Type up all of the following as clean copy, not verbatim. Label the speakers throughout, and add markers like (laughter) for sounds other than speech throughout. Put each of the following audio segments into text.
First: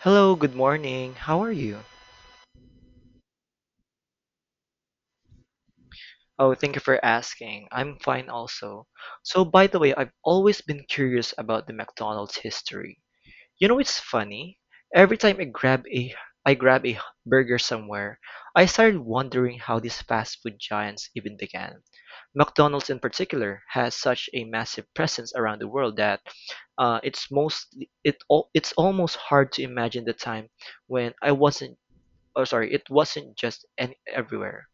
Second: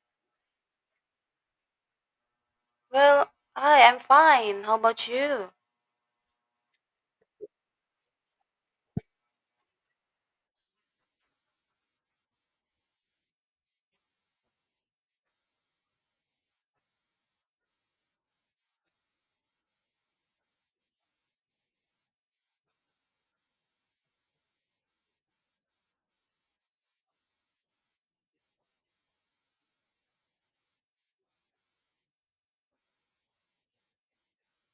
Speaker 1: Hello, good morning. How are you?
Speaker 2: Well, hi, I'm fine. How about you?
Speaker 1: Oh, thank you for asking. I'm fine also. So, by the way, I've always been curious about the McDonald's history. You know, it's funny. Every time I grab a burger somewhere, I started wondering how these fast food giants even began. McDonald's in particular has such a massive presence around the world that uh, it's most it's almost hard to imagine the time when I wasn't oh sorry, it wasn't just any, everywhere.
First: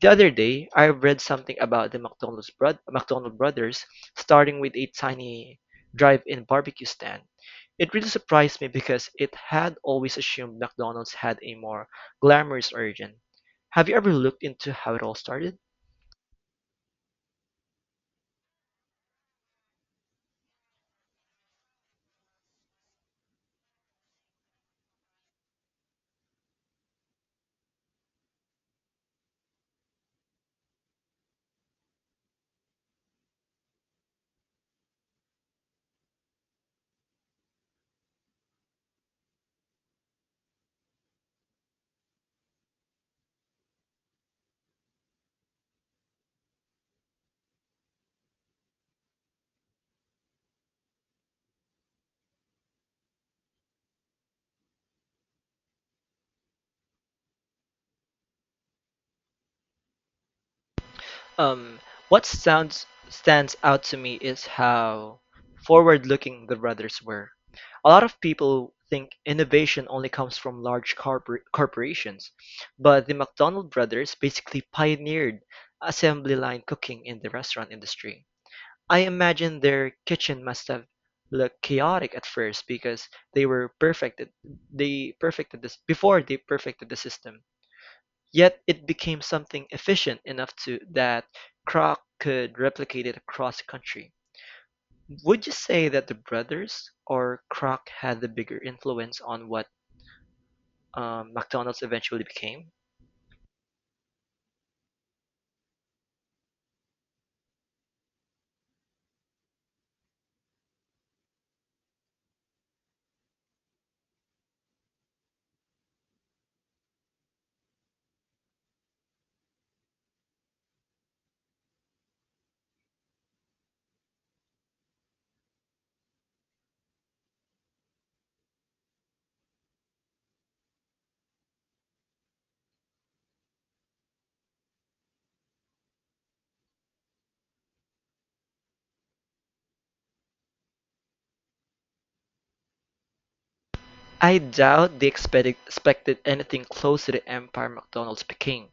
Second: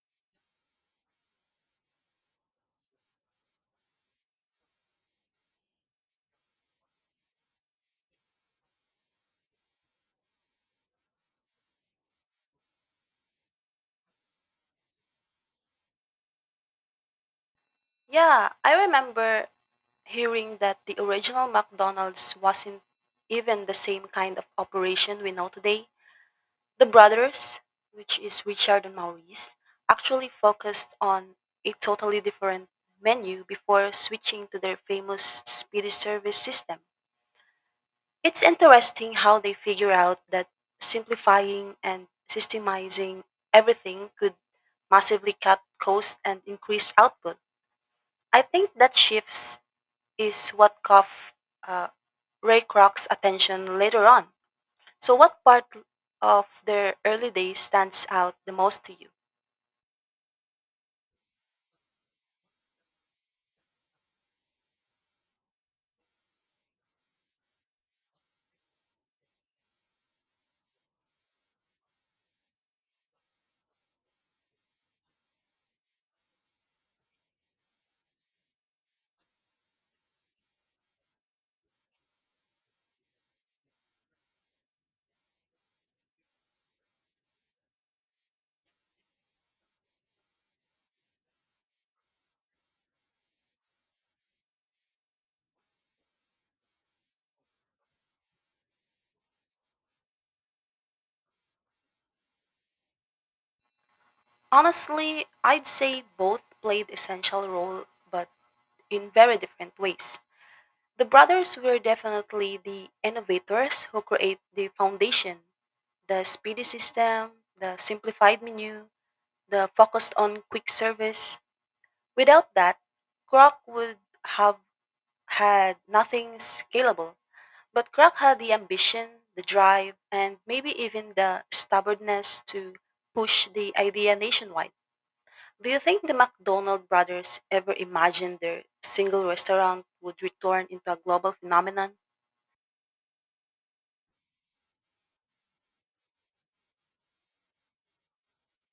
Speaker 1: The other day, I read something about the McDonald brothers starting with a tiny drive-in barbecue stand. It really surprised me because it had always assumed McDonald's had a more glamorous origin. Have you ever looked into how it all started?
Speaker 2: Yeah, I remember hearing that the original McDonald's wasn't even the same kind of operation we know today. The brothers, which is Richard and Maurice, actually focused on a totally different menu before switching to their famous speedy service system. It's interesting how they figure out that simplifying and systemizing everything could massively cut costs and increase output. I think that shifts is what caught uh, Ray Kroc's attention later on. So, what part of their early days stands out the most to you?
Speaker 1: Um, what sounds stands out to me is how forward-looking the brothers were. A lot of people think innovation only comes from large corpor corporations, but the McDonald brothers basically pioneered assembly line cooking in the restaurant industry. I imagine their kitchen must have looked chaotic at first because they were perfected they perfected this before they perfected the system. Yet it became something efficient enough to that Kroc could replicate it across the country. Would you say that the brothers or Kroc had the bigger influence on what McDonald's eventually became?
Speaker 2: Honestly, I'd say both played essential role, but in very different ways. The brothers were definitely the innovators who create the foundation, the speedy system, the simplified menu, the focus on quick service. Without that, Kroc would have had nothing scalable. But Kroc had the ambition, the drive, and maybe even the stubbornness to push the idea nationwide. Do you think the McDonald brothers ever imagined their single restaurant would return into a global phenomenon?
Speaker 1: I doubt they expected anything close to the empire McDonald's became.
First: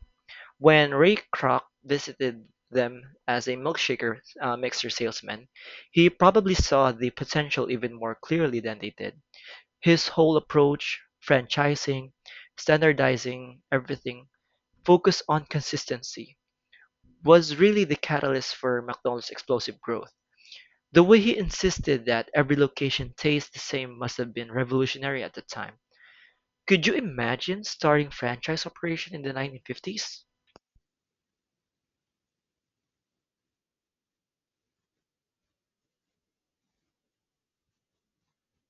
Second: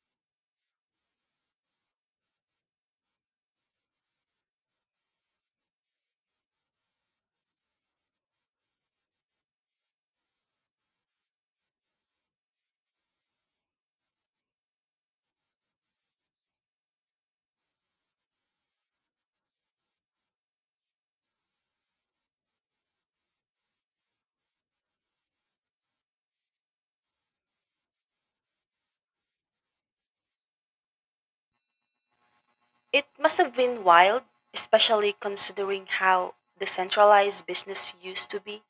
Speaker 1: When Ray Kroc visited them as a milkshaker mixer salesman, he probably saw the potential even more clearly than they did. His whole approach, franchising, standardizing everything, focus on consistency, was really the catalyst for McDonald's explosive growth. The way he insisted that every location tastes the same must have been revolutionary at the time. Could you imagine starting franchise operation in the 1950s?
Speaker 2: It must have been wild, especially considering how decentralized business used to be.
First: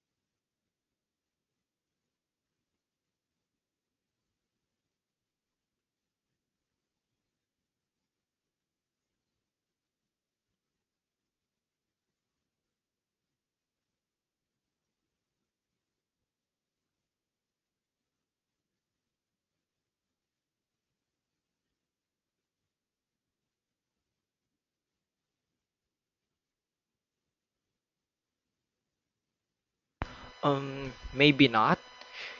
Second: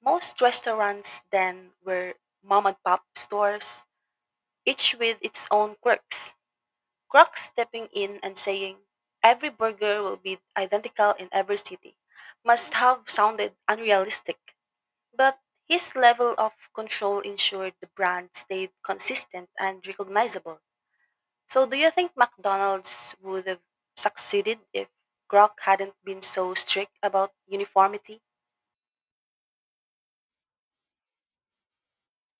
Speaker 2: Most restaurants then were mom and pop stores, each with its own quirks. Crocs stepping in and saying, every burger will be identical in every city, must have sounded unrealistic. But his level of control ensured the brand stayed consistent and recognizable. So, do you think McDonald's would have succeeded if Grok hadn't been so strict about uniformity?
Speaker 1: Maybe not.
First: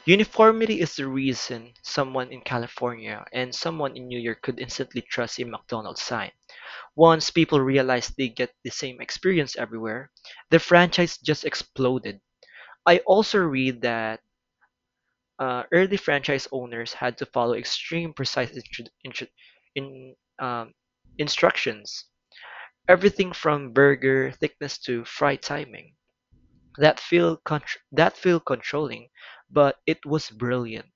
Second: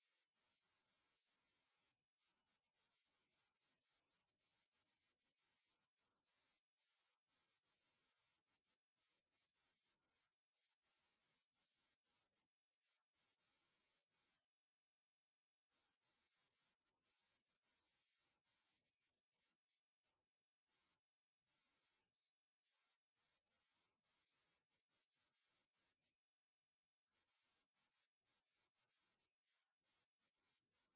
Speaker 1: Uniformity is the reason someone in California and someone in New York could instantly trust a McDonald's sign. Once people realized they get the same experience everywhere, the franchise just exploded. I also read that early franchise owners had to follow extreme precise in, um, instructions. Everything from burger thickness to fry timing. That feel controlling, but it was brilliant.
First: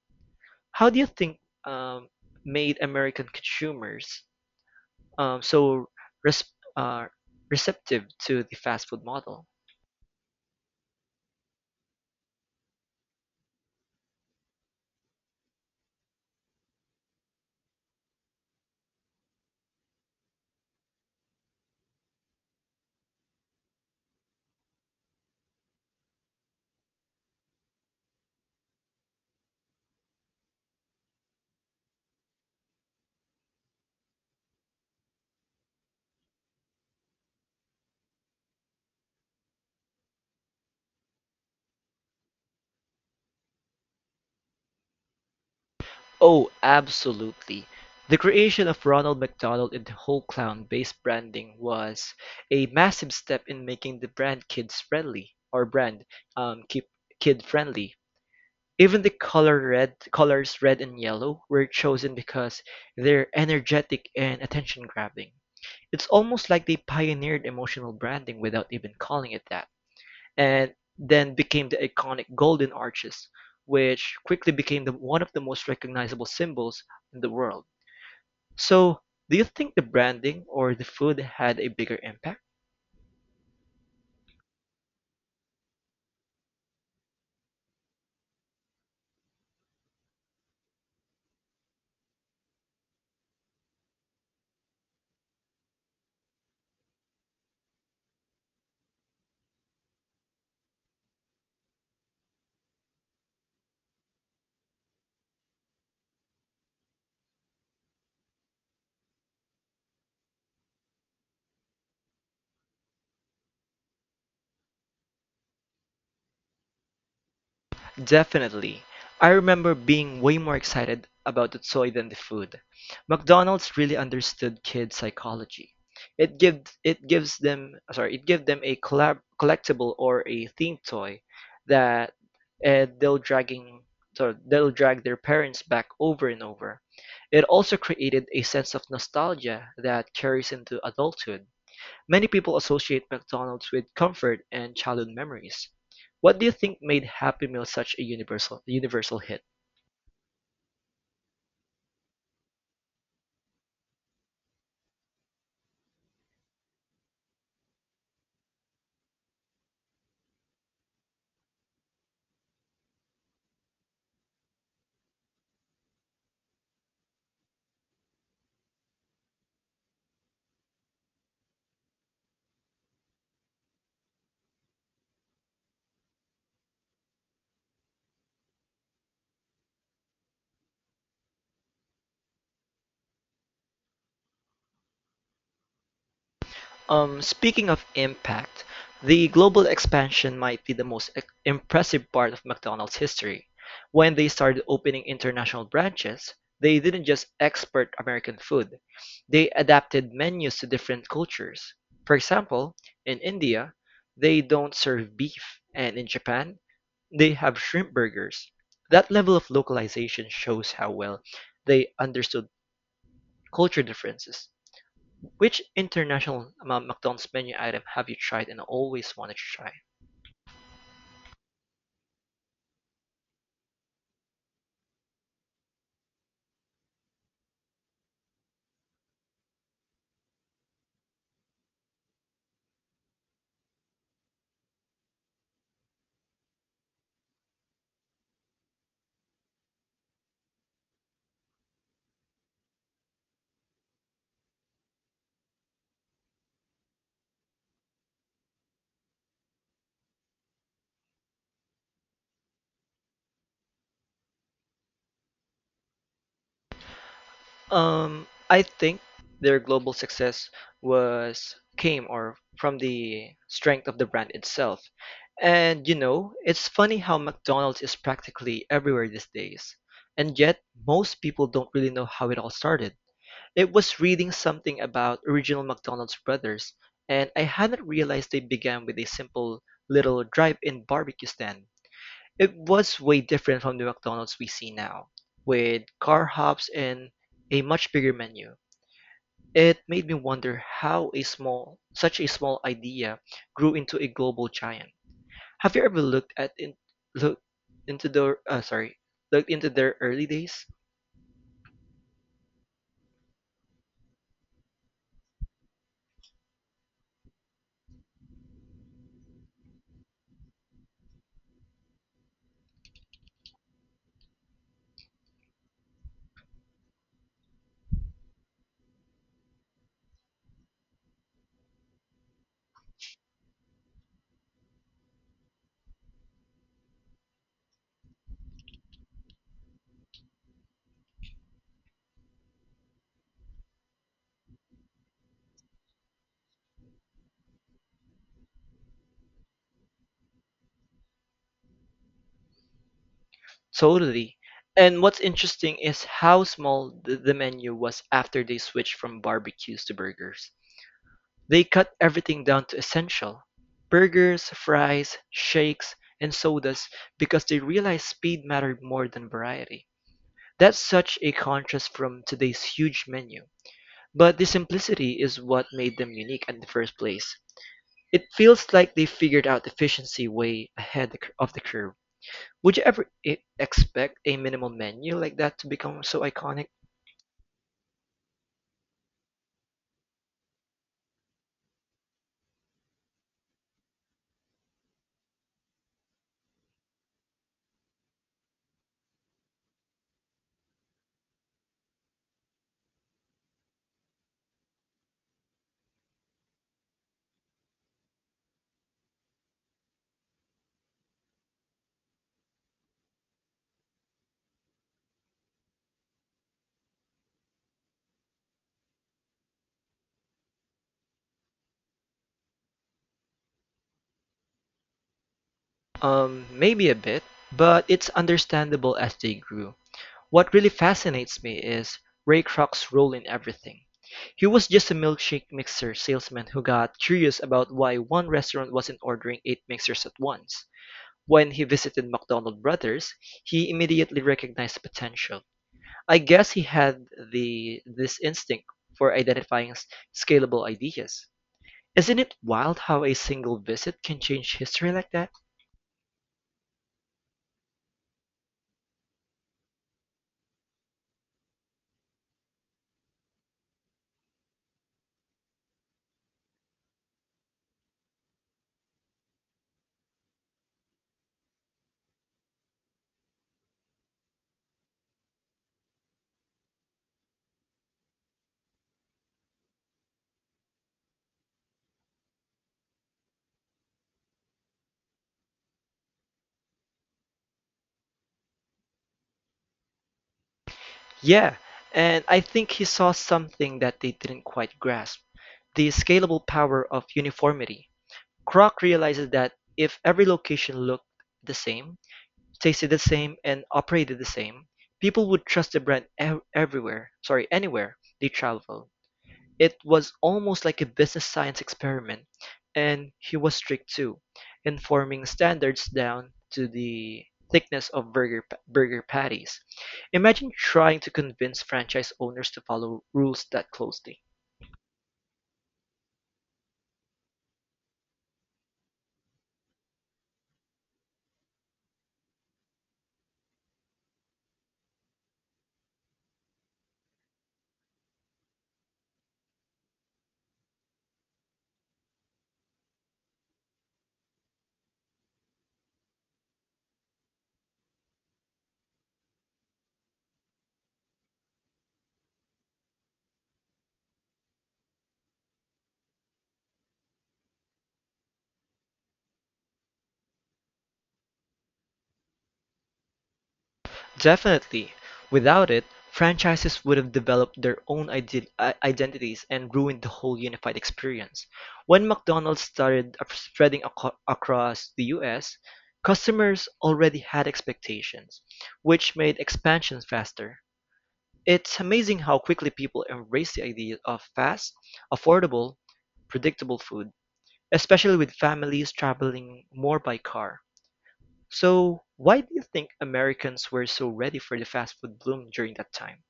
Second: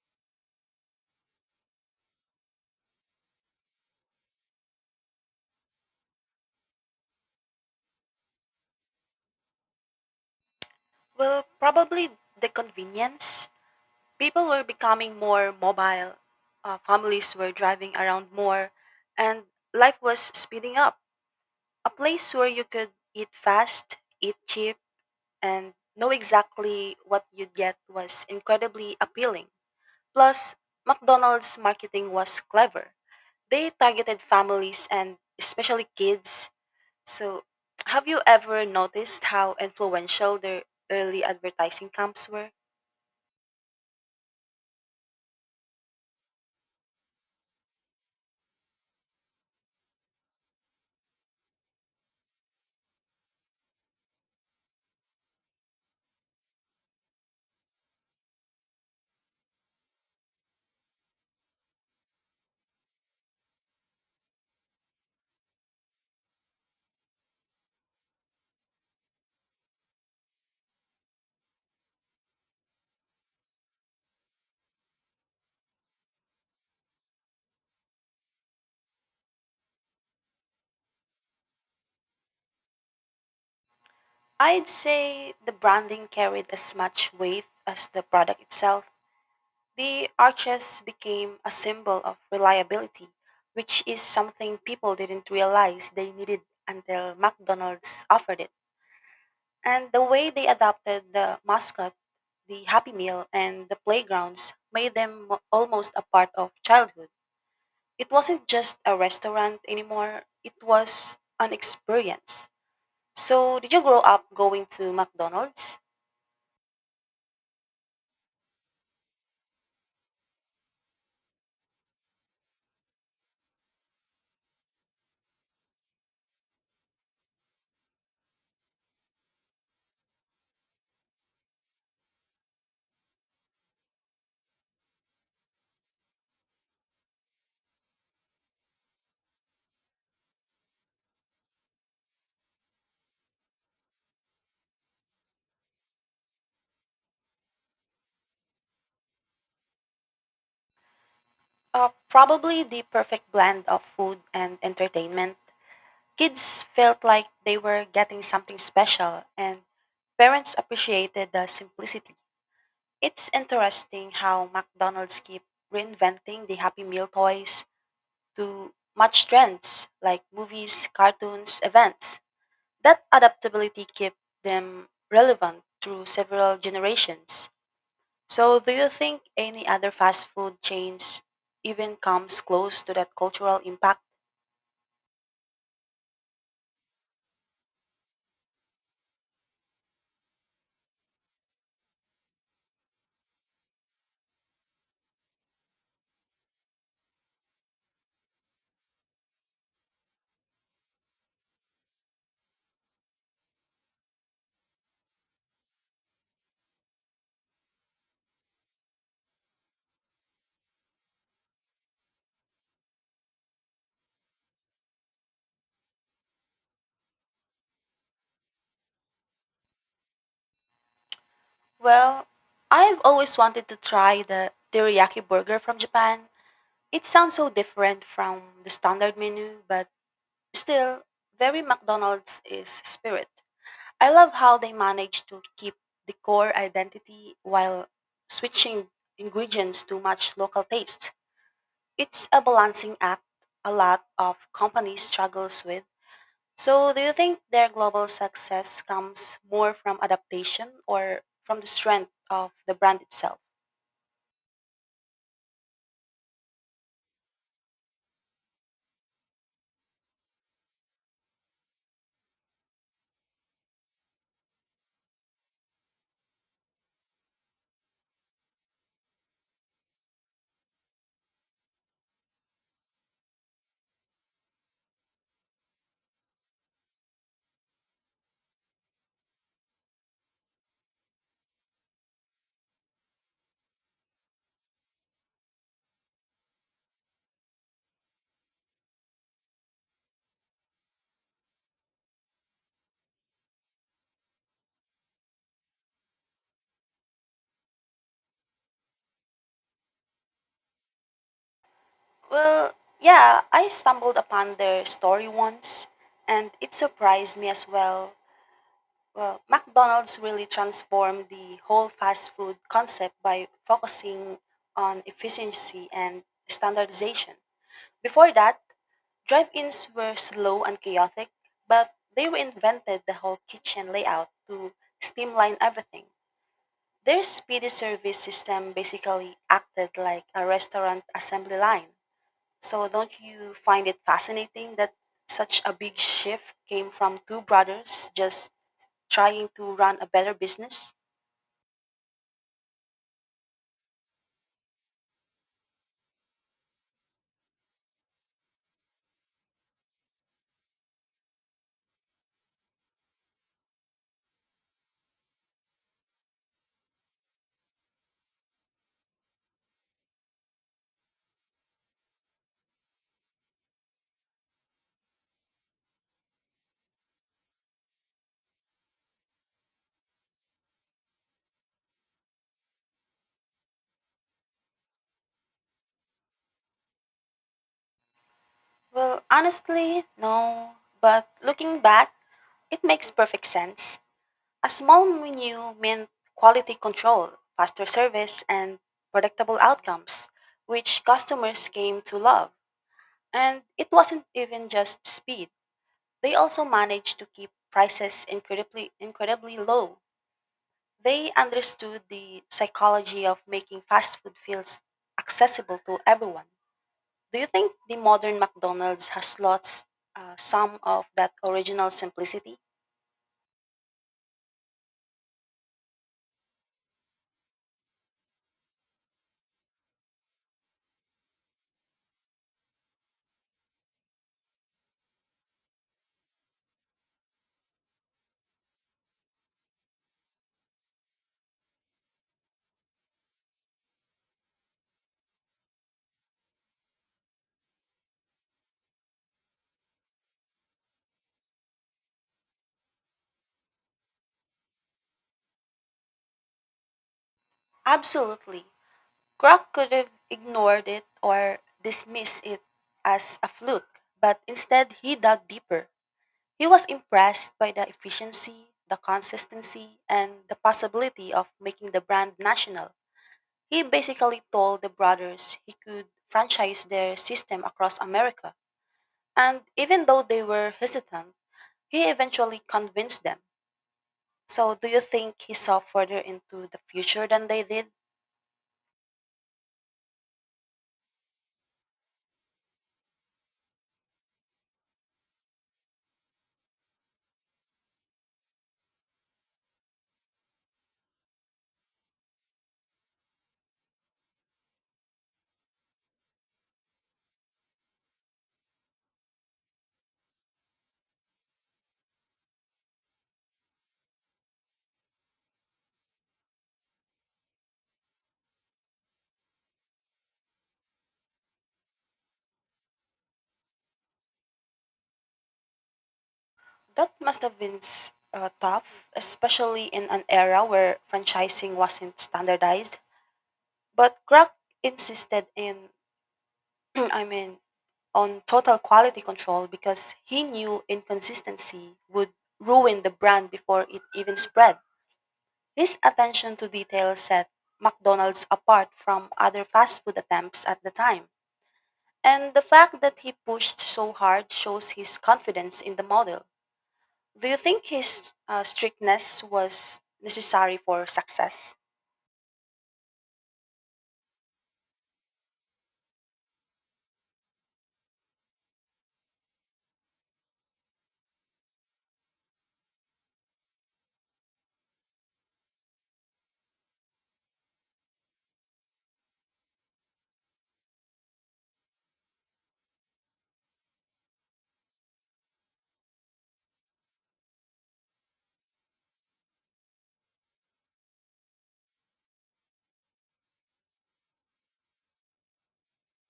Speaker 1: How do you think um, made American consumers so res- uh, receptive to the fast food model.
Speaker 2: Well, probably the convenience. People were becoming more mobile, families were driving around more, and life was speeding up. A place where you could eat fast, eat cheap, and know exactly what you'd get was incredibly appealing. Plus, McDonald's marketing was clever. They targeted families and especially kids. So, have you ever noticed how influential their early advertising camps were?
Speaker 1: Oh, absolutely. The creation of Ronald McDonald and the whole clown based branding was a massive step in making the brand kids friendly or brand keep kid friendly. Even the color red colors red and yellow were chosen because they're energetic and attention grabbing. It's almost like they pioneered emotional branding without even calling it that. And then became the iconic golden arches, which quickly became one of the most recognizable symbols in the world. So, do you think the branding or the food had a bigger impact?
Speaker 2: I'd say the branding carried as much weight as the product itself. The arches became a symbol of reliability, which is something people didn't realize they needed until McDonald's offered it. And the way they adopted the mascot, the Happy Meal, and the playgrounds made them almost a part of childhood. It wasn't just a restaurant anymore, it was an experience. So, did you grow up going to McDonald's?
Speaker 1: Definitely. I remember being way more excited about the toy than the food. McDonald's really understood kids' psychology. It give them a collectible or a themed toy that uh, they'll dragging they'll drag their parents back over and over. It also created a sense of nostalgia that carries into adulthood. Many people associate McDonald's with comfort and childhood memories. What do you think made Happy Meal such a universal hit?
Speaker 2: Probably the perfect blend of food and entertainment. Kids felt like they were getting something special, and parents appreciated the simplicity. It's interesting how McDonald's keep reinventing the Happy Meal toys to match trends like movies, cartoons, events. That adaptability kept them relevant through several generations. So, do you think any other fast food chains even comes close to that cultural impact?
Speaker 1: Speaking of impact, the global expansion might be the impressive part of McDonald's history. When they started opening international branches, they didn't just export American food. They adapted menus to different cultures. For example, in India, they don't serve beef, and in Japan, they have shrimp burgers. That level of localization shows how well they understood culture differences. Which McDonald's menu item have you tried and always wanted to try?
Speaker 2: Well, I've always wanted to try the teriyaki burger from Japan. It sounds so different from the standard menu, but still, very McDonald's is spirit. I love how they manage to keep the core identity while switching ingredients to match local taste. It's a balancing act a lot of companies struggles with. So, do you think their global success comes more from adaptation or from the strength of the brand itself?
Speaker 1: I think their global success was came or from the strength of the brand itself. And you know, it's funny how McDonald's is practically everywhere these days. And yet, most people don't really know how it all started. It was reading something about original McDonald's brothers, and I hadn't realized they began with a simple little drive-in barbecue stand. It was way different from the McDonald's we see now, with car hops and a much bigger menu. It made me wonder how such a small idea grew into a global giant. Have you ever looked at in, look into looked into their early days?
Speaker 2: Well, yeah, I stumbled upon their story once and it surprised me as well. Well, McDonald's really transformed the whole fast food concept by focusing on efficiency and standardization. Before that, drive ins were slow and chaotic, but they reinvented the whole kitchen layout to streamline everything. Their speedy service system basically acted like a restaurant assembly line. So, don't you find it fascinating that such a big shift came from two brothers just trying to run a better business?
Speaker 1: Totally. And what's interesting is how small the menu was after they switched from barbecues to burgers. They cut everything down to essential burgers, fries, shakes, and sodas because they realized speed mattered more than variety. That's such a contrast from today's huge menu. But the simplicity is what made them unique in the first place. It feels like they figured out efficiency way ahead of the curve. Would you ever e expect a minimal menu like that to become so iconic?
Speaker 2: Well, honestly, no. But looking back, it makes perfect sense. A small menu meant quality control, faster service, and predictable outcomes, which customers came to love. And it wasn't even just speed. They also managed to keep prices incredibly low. They understood the psychology of making fast food feels accessible to everyone. Do you think the modern McDonald's has lost some of that original simplicity?
Speaker 1: Maybe a bit, but it's understandable as they grew. What really fascinates me is Ray Kroc's role in everything. He was just a milkshake mixer salesman who got curious about why one restaurant wasn't ordering eight mixers at once. When he visited McDonald Brothers, he immediately recognized potential. I guess he had the this instinct for identifying scalable ideas. Isn't it wild how a single visit can change history like that?
Speaker 2: Absolutely. Kroc could have ignored it or dismissed it as a fluke, but instead he dug deeper. He was impressed by the efficiency, the consistency, and the possibility of making the brand national. He basically told the brothers he could franchise their system across America. And even though they were hesitant, he eventually convinced them. So, do you think he saw further into the future than they did?
Speaker 1: Yeah, and I think he saw something that they didn't quite grasp the scalable power of uniformity. Kroc realizes that if every location looked the same, tasted the same, and operated the same, people would trust the brand anywhere they travel. It was almost like a business science experiment, and he was strict too, enforming standards down to the thickness of burger patties. Imagine trying to convince franchise owners to follow rules that closely.
Speaker 2: That must have been tough, especially in an era where franchising wasn't standardized. But Grok insisted in, (clears throat) I mean, on total quality control because he knew inconsistency would ruin the brand before it even spread. This attention to detail set McDonald's apart from other fast food attempts at the time. And the fact that he pushed so hard shows his confidence in the model. Do you think his strictness was necessary for success?
Speaker 1: Definitely. Without it, franchises would have developed their own identities and ruined the whole unified experience. When McDonald's started across the US, customers already had expectations, which made expansion faster. It's amazing how quickly people embrace the idea of fast, affordable, predictable food, especially with families traveling more by car. So, why do you think Americans were so ready for the fast food bloom during that time?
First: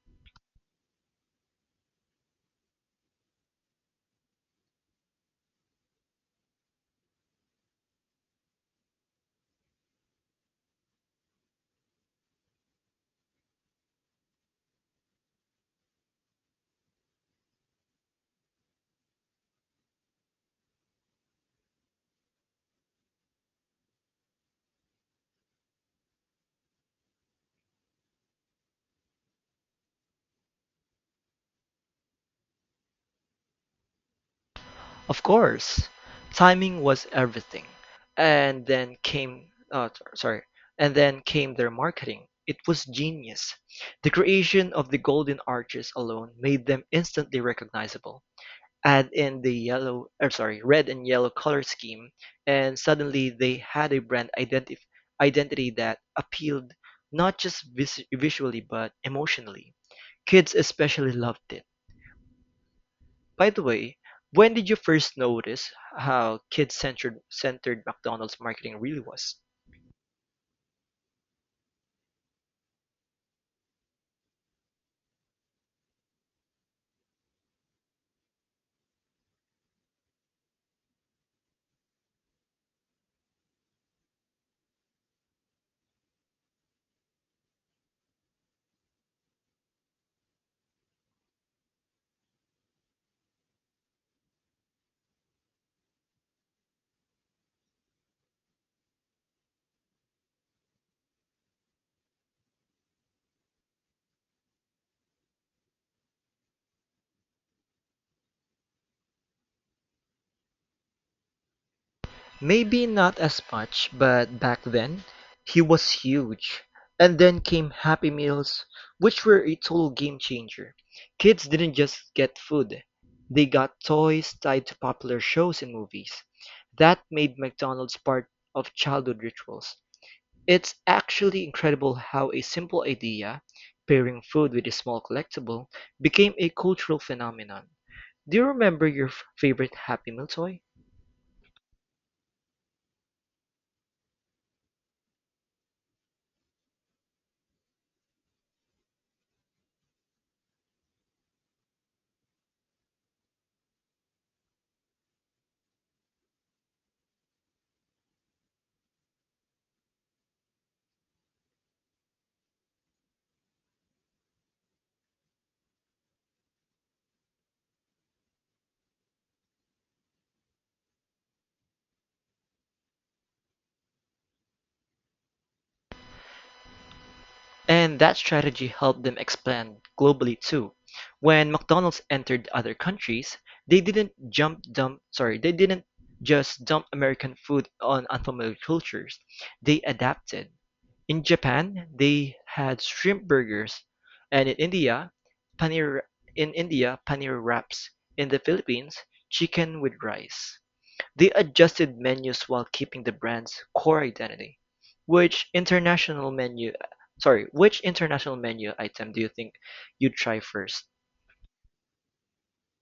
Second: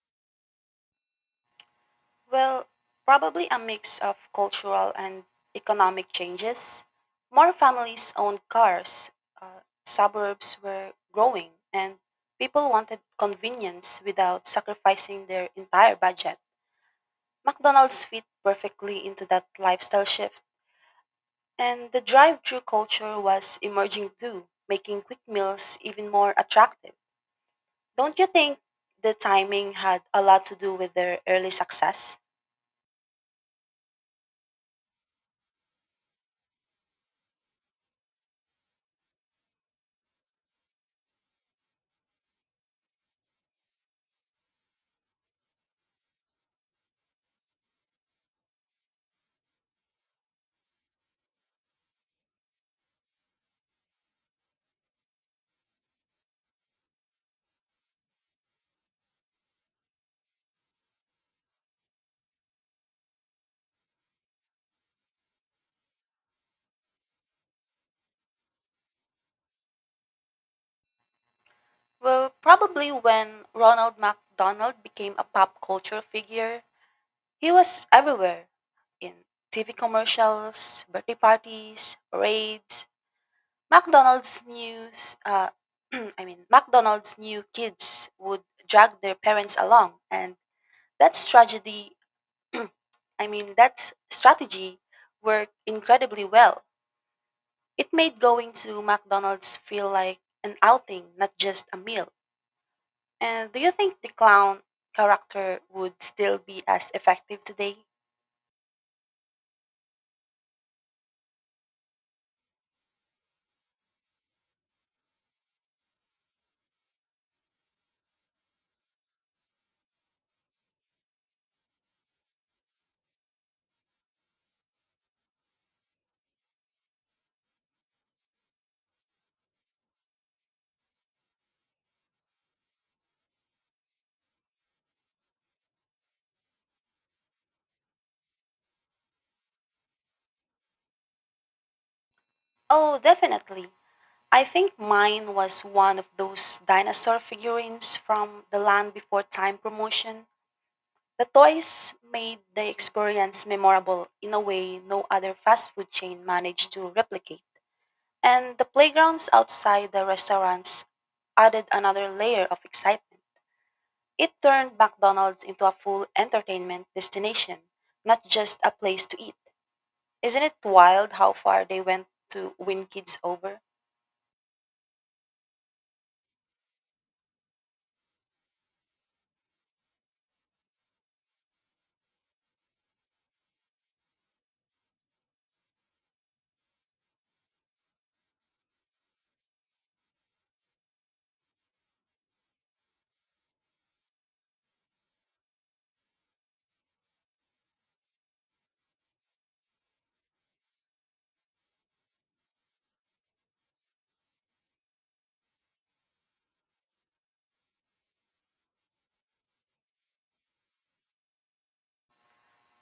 Speaker 2: Well, probably a mix of cultural and economic changes. More families owned cars, suburbs were growing, and people wanted convenience without sacrificing their entire budget. McDonald's fit perfectly into that lifestyle shift. And the drive-through culture was emerging too, making quick meals even more attractive. Don't you think the timing had a lot to do with their early success?
Speaker 1: Of course, timing was everything. And then came, uh, t- sorry, and then came their marketing. It was genius. The creation of the golden arches alone made them instantly recognizable. Add in the red and yellow color scheme, and suddenly they had a brand identity that appealed not just visually but emotionally. Kids especially loved it. By the way, when did you first notice how kid-centered centered McDonald's marketing really was?
Speaker 2: Well, probably when Ronald McDonald became a pop culture figure, he was everywhere in TV commercials, birthday parties, parades. McDonald's news, (clears throat) I mean, McDonald's new kids would drag their parents along, and that's tragedy (clears throat) I mean, that strategy worked incredibly well. It made going to McDonald's feel like an outing, not just a meal. And do you think the clown character would still be as effective today?
Speaker 1: Maybe not as much, but back then, he was huge. And then came Happy Meals, which were a total game changer. Kids didn't just get food, they got toys tied to popular shows and movies. That made McDonald's part of childhood rituals. It's actually incredible how a simple idea, pairing food with a small collectible, became a cultural phenomenon. Do you remember your favorite Happy Meal toy?
Speaker 2: Oh, definitely. I think mine was one of those dinosaur figurines from the Land Before Time promotion. The toys made the experience memorable in a way no other fast food chain managed to replicate. And the playgrounds outside the restaurants added another layer of excitement. It turned McDonald's into a full entertainment destination, not just a place to eat. Isn't it wild how far they went to win kids over?
Speaker 1: And that strategy helped them expand globally too. When McDonald's entered other countries, they didn't just dump American food on unfamiliar cultures. They adapted. In Japan, they had shrimp burgers, and paneer in India, paneer wraps. In the Philippines, chicken with rice. They adjusted menus while keeping the brand's core identity. Which international menu which international menu item do you think you'd try first?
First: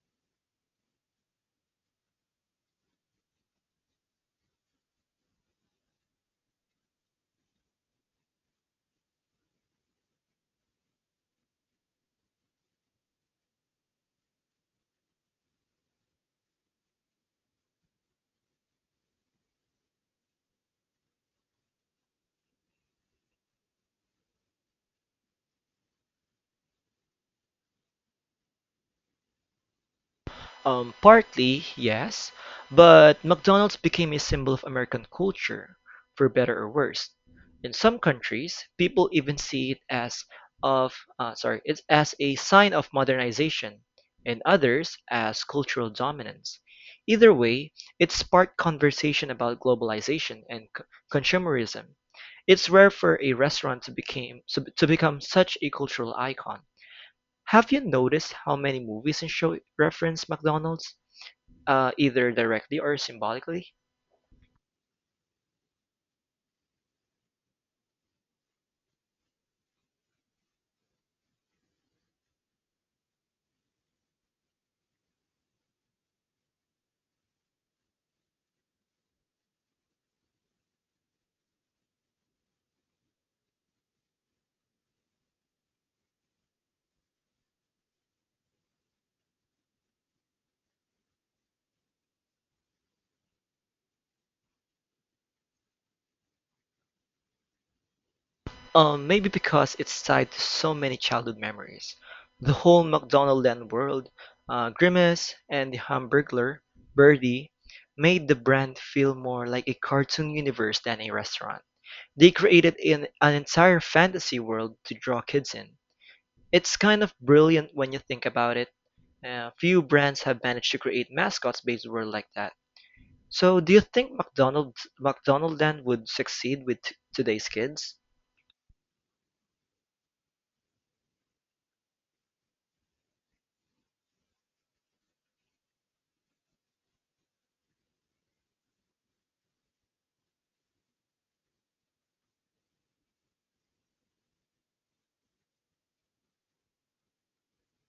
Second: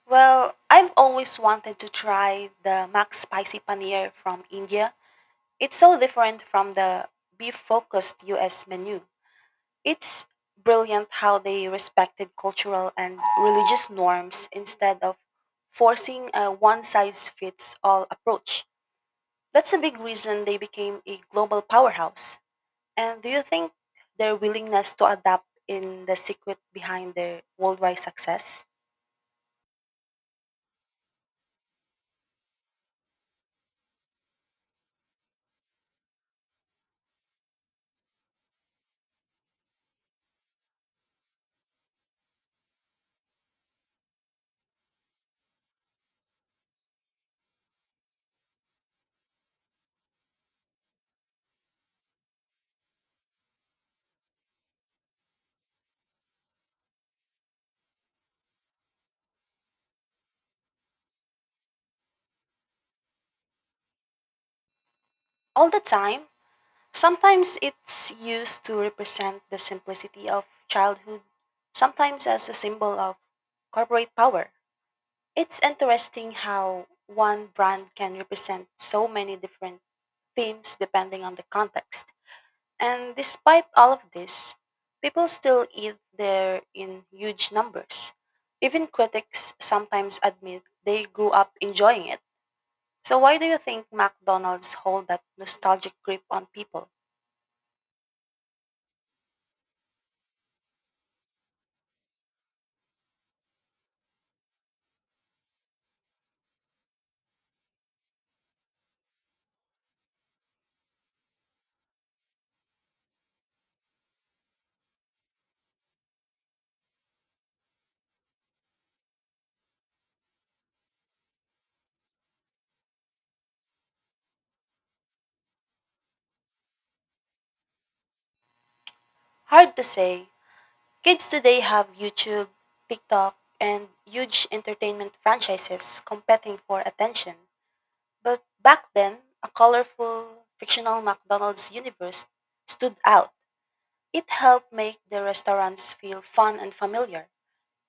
Speaker 2: Well, I've always wanted to try the Mac Spicy Paneer from India. It's so different from the beef focused US menu. It's brilliant how they respected cultural and religious norms instead of forcing a one size fits all approach. That's a big reason they became a global powerhouse. And do you think their willingness to adapt in the secret behind their worldwide success?
Speaker 1: Partly, yes, but McDonald's became a symbol of American culture, for better or worse. In some countries, people even see it as it's as a sign of modernization, and others as cultural dominance. Either way, it sparked conversation about globalization and consumerism. It's rare for a restaurant to become such a cultural icon. Have you noticed how many movies and shows reference McDonald's? Either directly or symbolically.
Speaker 2: All the time, sometimes it's used to represent the simplicity of childhood, sometimes as a symbol of corporate power. It's interesting how one brand can represent so many different themes depending on the context. And despite all of this, people still eat there in huge numbers. Even critics sometimes admit they grew up enjoying it. So why do you think McDonald's hold that nostalgic grip on people?
Speaker 1: Maybe because it's tied to so many childhood memories. The whole McDonaldland world, Grimace and the Hamburglar, Birdie, made the brand feel more like a cartoon universe than a restaurant. They created an entire fantasy world to draw kids in. It's kind of brilliant when you think about it. Few brands have managed to create mascots based world like that. So do you think McDonaldland would succeed with today's kids?
Speaker 2: Hard to say. Kids today have YouTube, TikTok, and huge entertainment franchises competing for attention. But back then, a colorful, fictional McDonald's universe stood out. It helped make the restaurants feel fun and familiar.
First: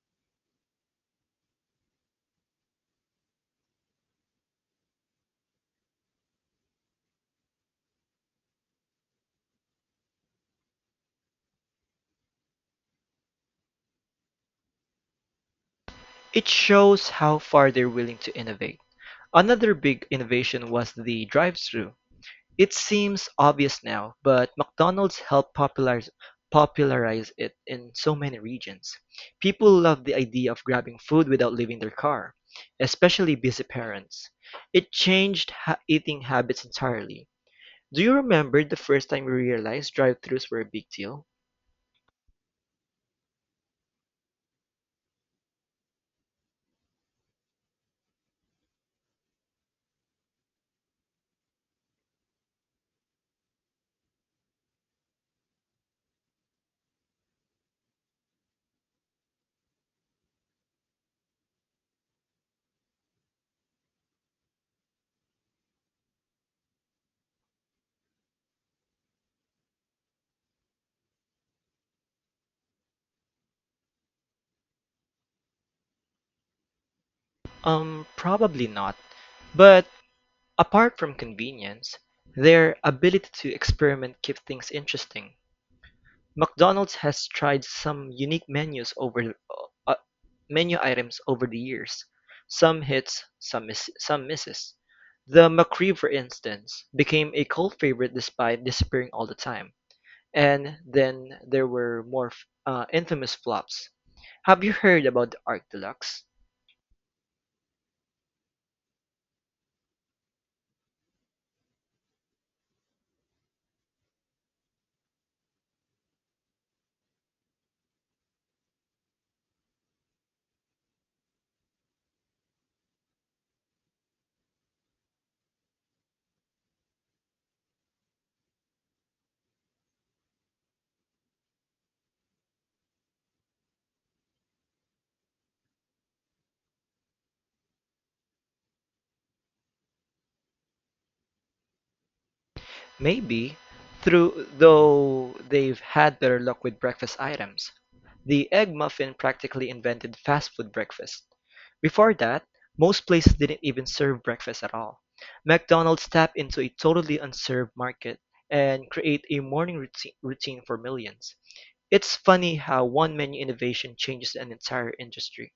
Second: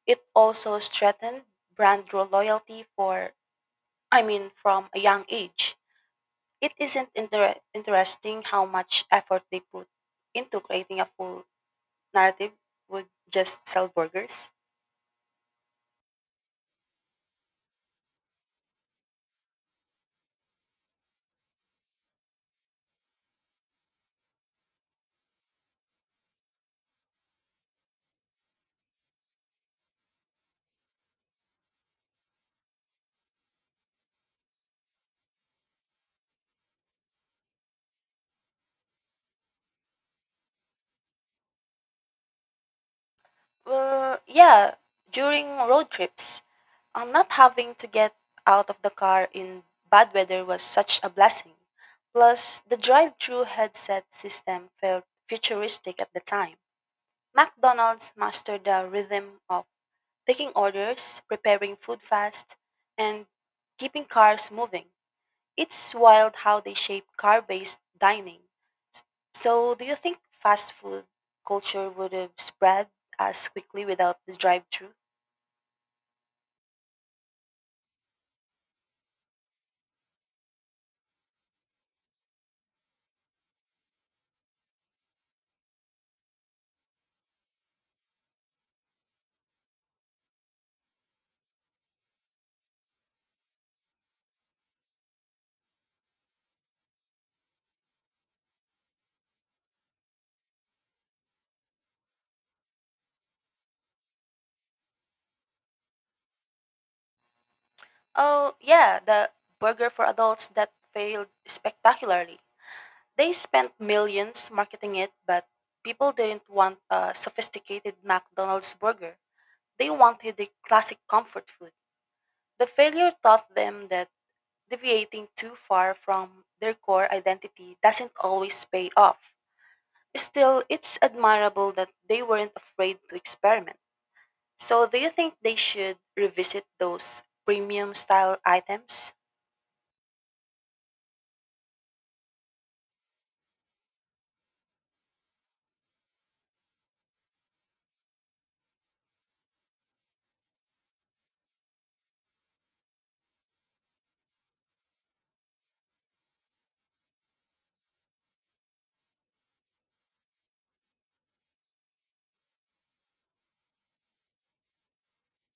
Speaker 2: It also strengthened brand loyalty for, I mean, from a young age. It isn't inter- interesting how much effort they put into creating a full narrative would just sell burgers.
Speaker 1: It shows how far they're willing to innovate. Another big innovation was the drive-through. It seems obvious now, but McDonald's helped popularize it in so many regions. People love the idea of grabbing food without leaving their car, especially busy parents. It changed eating habits entirely. Do you remember the first time you realized drive-throughs were a big deal?
Speaker 2: Well, yeah, during road trips, On not having to get out of the car in bad weather was such a blessing. Plus, the drive-through headset system felt futuristic at the time. McDonald's mastered the rhythm of taking orders, preparing food fast, and keeping cars moving. It's wild how they shape car-based dining. So, do you think fast food culture would have spread as quickly without the drive-through?
Speaker 1: Probably not. But apart from convenience, their ability to experiment keeps things interesting. McDonald's has tried some unique menus over menu items over the years. Some hits, some misses. The McRib, for instance, became a cult favorite despite disappearing all the time. And then there were more infamous flops. Have you heard about the Arc Deluxe?
Speaker 2: Oh, yeah, the burger for adults that failed spectacularly. They spent millions marketing it, but people didn't want a sophisticated McDonald's burger. They wanted the classic comfort food. The failure taught them that deviating too far from their core identity doesn't always pay off. Still, it's admirable that they weren't afraid to experiment. So, do you think they should revisit those premium style items?
Speaker 1: Maybe, through though they've had better luck with breakfast items. The egg muffin practically invented fast food breakfast. Before that, most places didn't even serve breakfast at all. McDonald's tapped into a totally unserved market and create a routine for millions. It's funny how one menu innovation changes an entire industry.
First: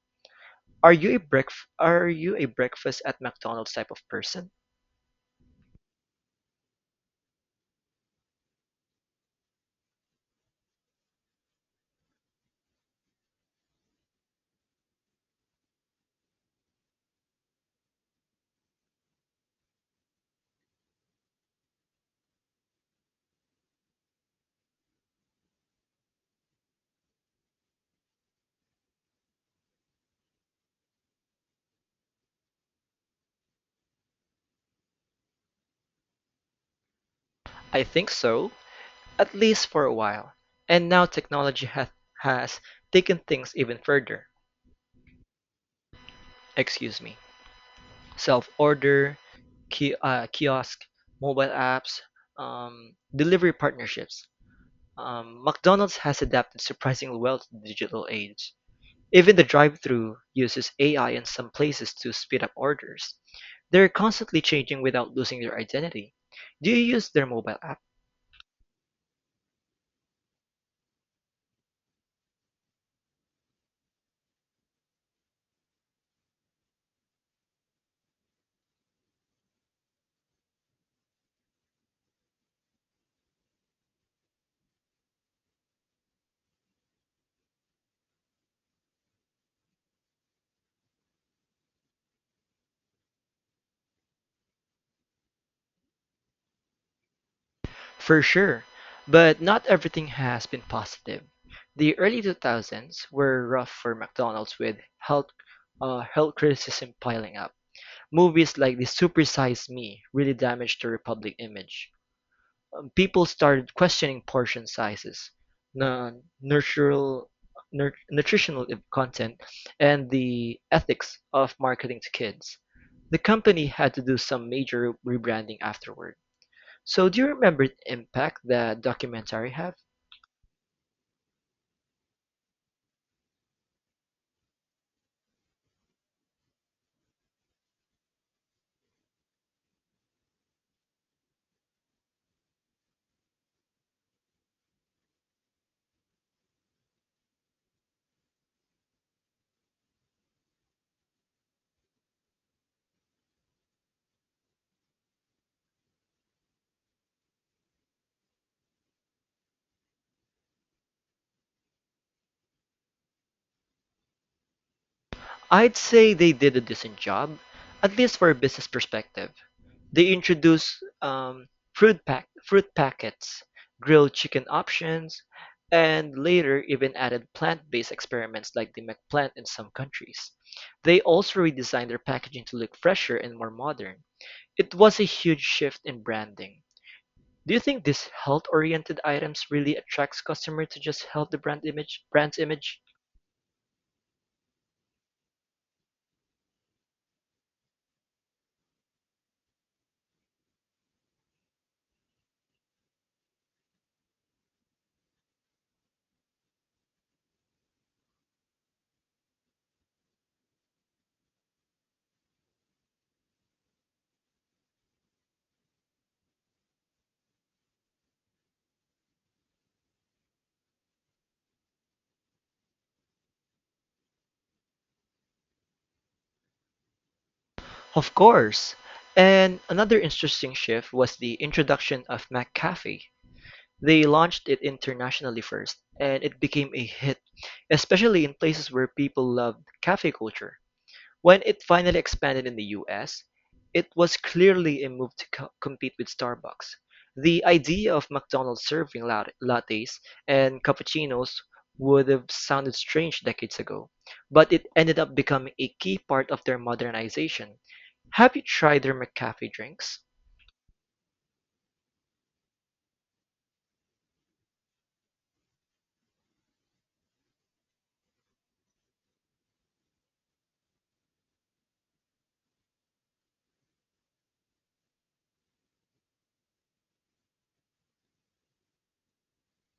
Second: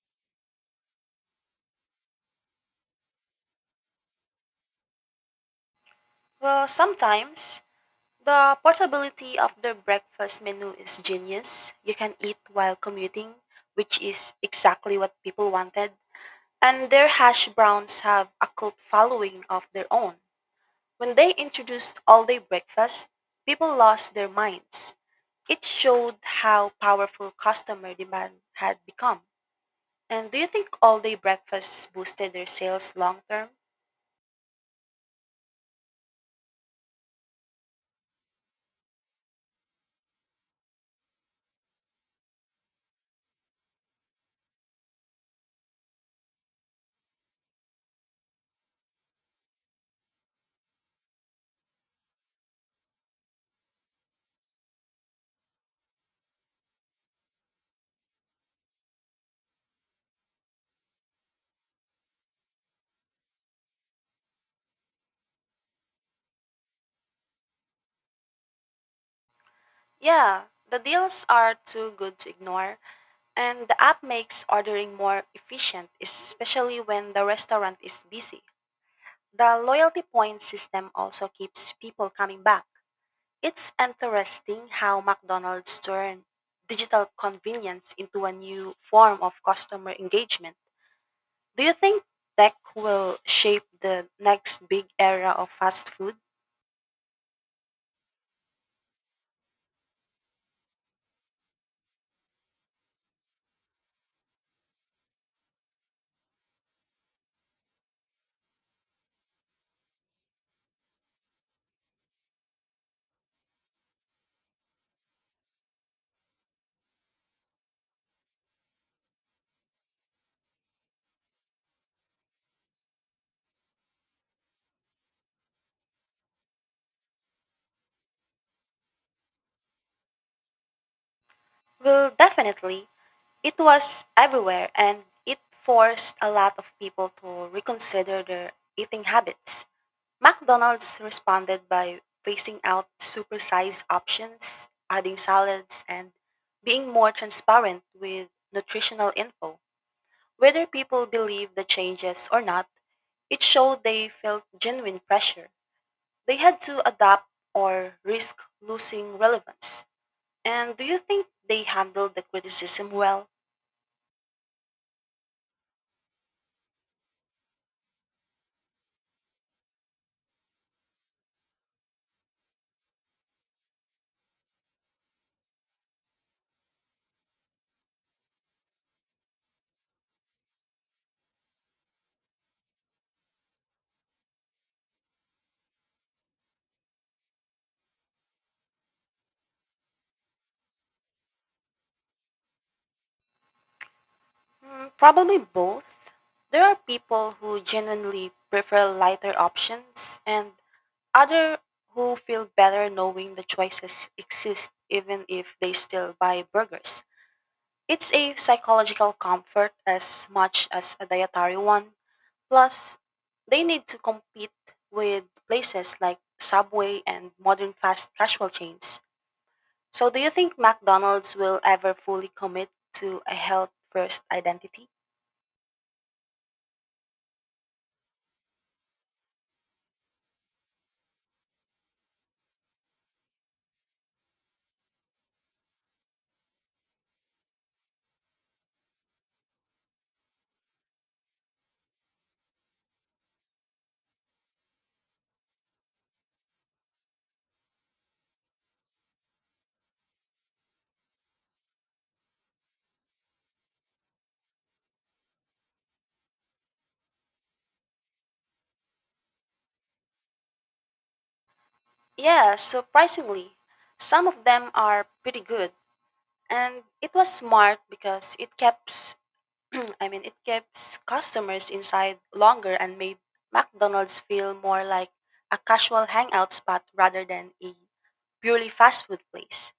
Speaker 1: Are you a breakf are you a breakfast at McDonald's type of person?
Speaker 2: Well, sometimes. The portability of the breakfast menu is genius. You can eat while commuting, which is exactly what people wanted. And their hash browns have a cult following of their own. When they introduced all day breakfast, people lost their minds. It showed how powerful customer demand had become. And do you think all day breakfast boosted their sales long term?
Speaker 1: I think so, at least for a while. And now technology ha has taken things even further. Excuse me. Self-order, ki kiosk, mobile apps, delivery partnerships. McDonald's has adapted surprisingly well to the digital age. Even the drive-through uses AI in some places to speed up orders. They're constantly changing without losing their identity. Do you use their mobile app?
Speaker 2: Yeah, the deals are too good to ignore. And the app makes ordering more efficient, especially when the restaurant is busy. The loyalty point system also keeps people coming back. It's interesting how McDonald's turned digital convenience into a new form of customer engagement. Do you think tech will shape the next big era of fast food?
Speaker 1: For sure, but not everything has been positive. The early 2000s were rough for McDonald's with health criticism piling up. Movies like The Super Size Me really damaged the Republic image. People started questioning portion sizes, nu- nutritional nutritional content, and the ethics of marketing to kids. The company had to do some major rebranding afterward. So, do you remember the impact that documentary had?
Speaker 2: Well, definitely. It was everywhere and it forced a lot of people to reconsider their eating habits. McDonald's responded by phasing out supersized options, adding salads, and being more transparent with nutritional info. Whether people believe the changes or not, it showed they felt genuine pressure. They had to adapt or risk losing relevance. And do you think they handled the criticism well?
Speaker 1: I'd say they did a decent job, at least for a business perspective. They introduced um, fruit packets, grilled chicken options, and later even added plant-based experiments like the McPlant in some countries. They also redesigned their packaging to look fresher and more modern. It was a huge shift in branding. Do you think these health-oriented items really attracts customers to just help the brand's image?
Speaker 2: Hmm, probably both. There are people who genuinely prefer lighter options, and other who feel better knowing the choices exist even if they still buy burgers. It's a psychological comfort as much as a dietary one. Plus, they need to compete with places like Subway and modern fast casual chains. So, do you think McDonald's will ever fully commit to a health first identity?
Speaker 1: Of course. And another interesting shift was the introduction of McCafe. They launched it internationally first, and it became a hit, especially in places where people loved cafe culture. When it finally expanded in the US, it was clearly a move to compete with Starbucks. The idea of McDonald's serving lattes and cappuccinos would have sounded strange decades ago, but it ended up becoming a key part of their modernization. Have you tried their McCafe drinks?
Speaker 2: Yeah, surprisingly, some of them are pretty good. And it was smart because it kept (clears throat) I mean, it keeps customers inside longer and made McDonald's feel more like a casual hangout spot rather than a purely fast food place.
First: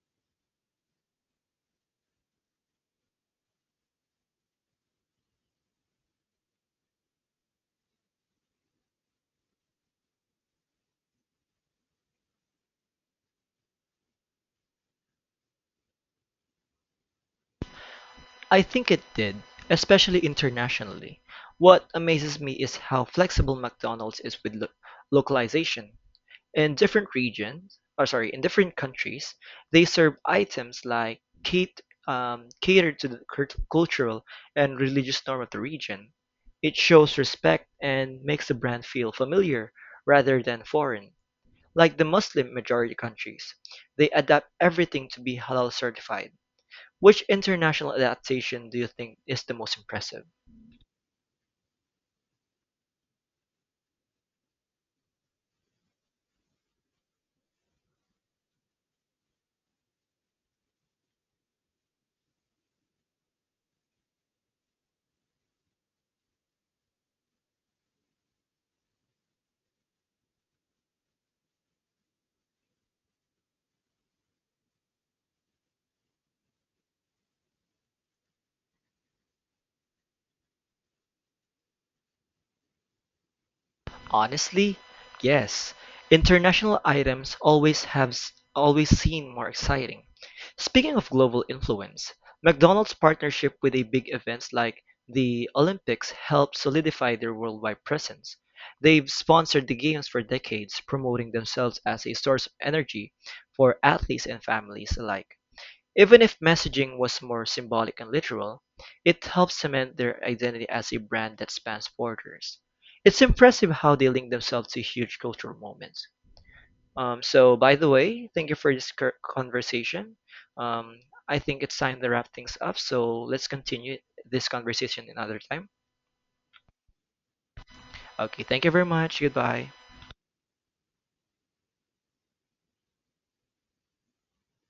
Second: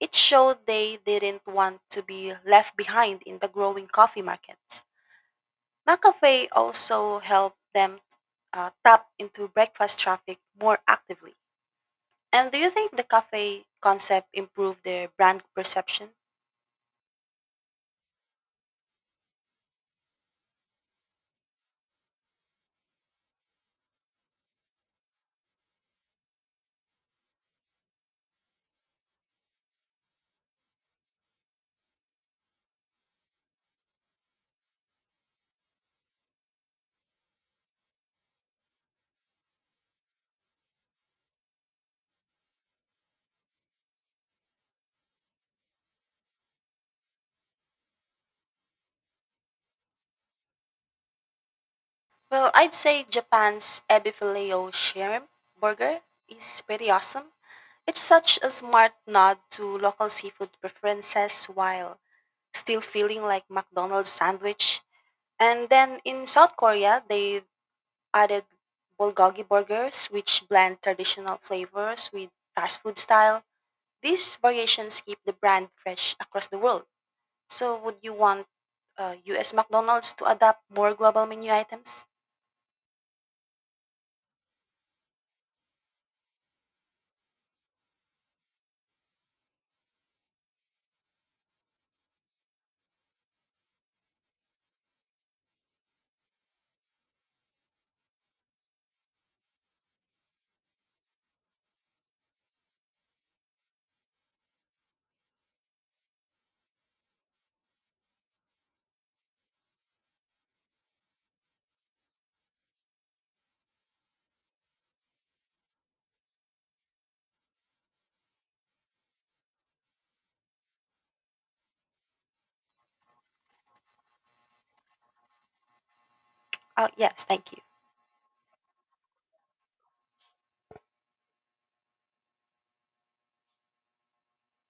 Speaker 2: It showed they didn't want to be left behind in the growing coffee markets. McCafe also helped them tap into breakfast traffic more actively. And do you think the cafe concept improved their brand perception?
Speaker 1: I think it did, especially internationally. What amazes me is how flexible McDonald's is with localization. In different in different countries, they serve items like catered to the cultural and religious norm of the region. It shows respect and makes the brand feel familiar rather than foreign. Like the Muslim majority countries, they adapt everything to be halal certified. Which international adaptation do you think is the most impressive?
Speaker 2: Well, I'd say Japan's ebifilet shrimp burger is pretty awesome. It's such a smart nod to local seafood preferences while still feeling like McDonald's sandwich. And then in South Korea, they added bulgogi burgers, which blend traditional flavors with fast food style. These variations keep the brand fresh across the world. So, would you want US McDonald's to adapt more global menu items?
Speaker 1: Honestly, yes. International items always always seem more exciting. Speaking of global influence, McDonald's partnership with a big events like the Olympics helped solidify their worldwide presence. They've sponsored the games for decades, promoting themselves as a source of energy for athletes and families alike. Even if messaging was more symbolic and literal, it helped cement their identity as a brand that spans borders. It's impressive how they link themselves to huge cultural moments. So, by the way, thank you for this conversation. Um, I think it's time to wrap things up, so let's continue this conversation another time.
Speaker 2: Yes, thank you.
Speaker 1: Okay, thank you very much. Goodbye.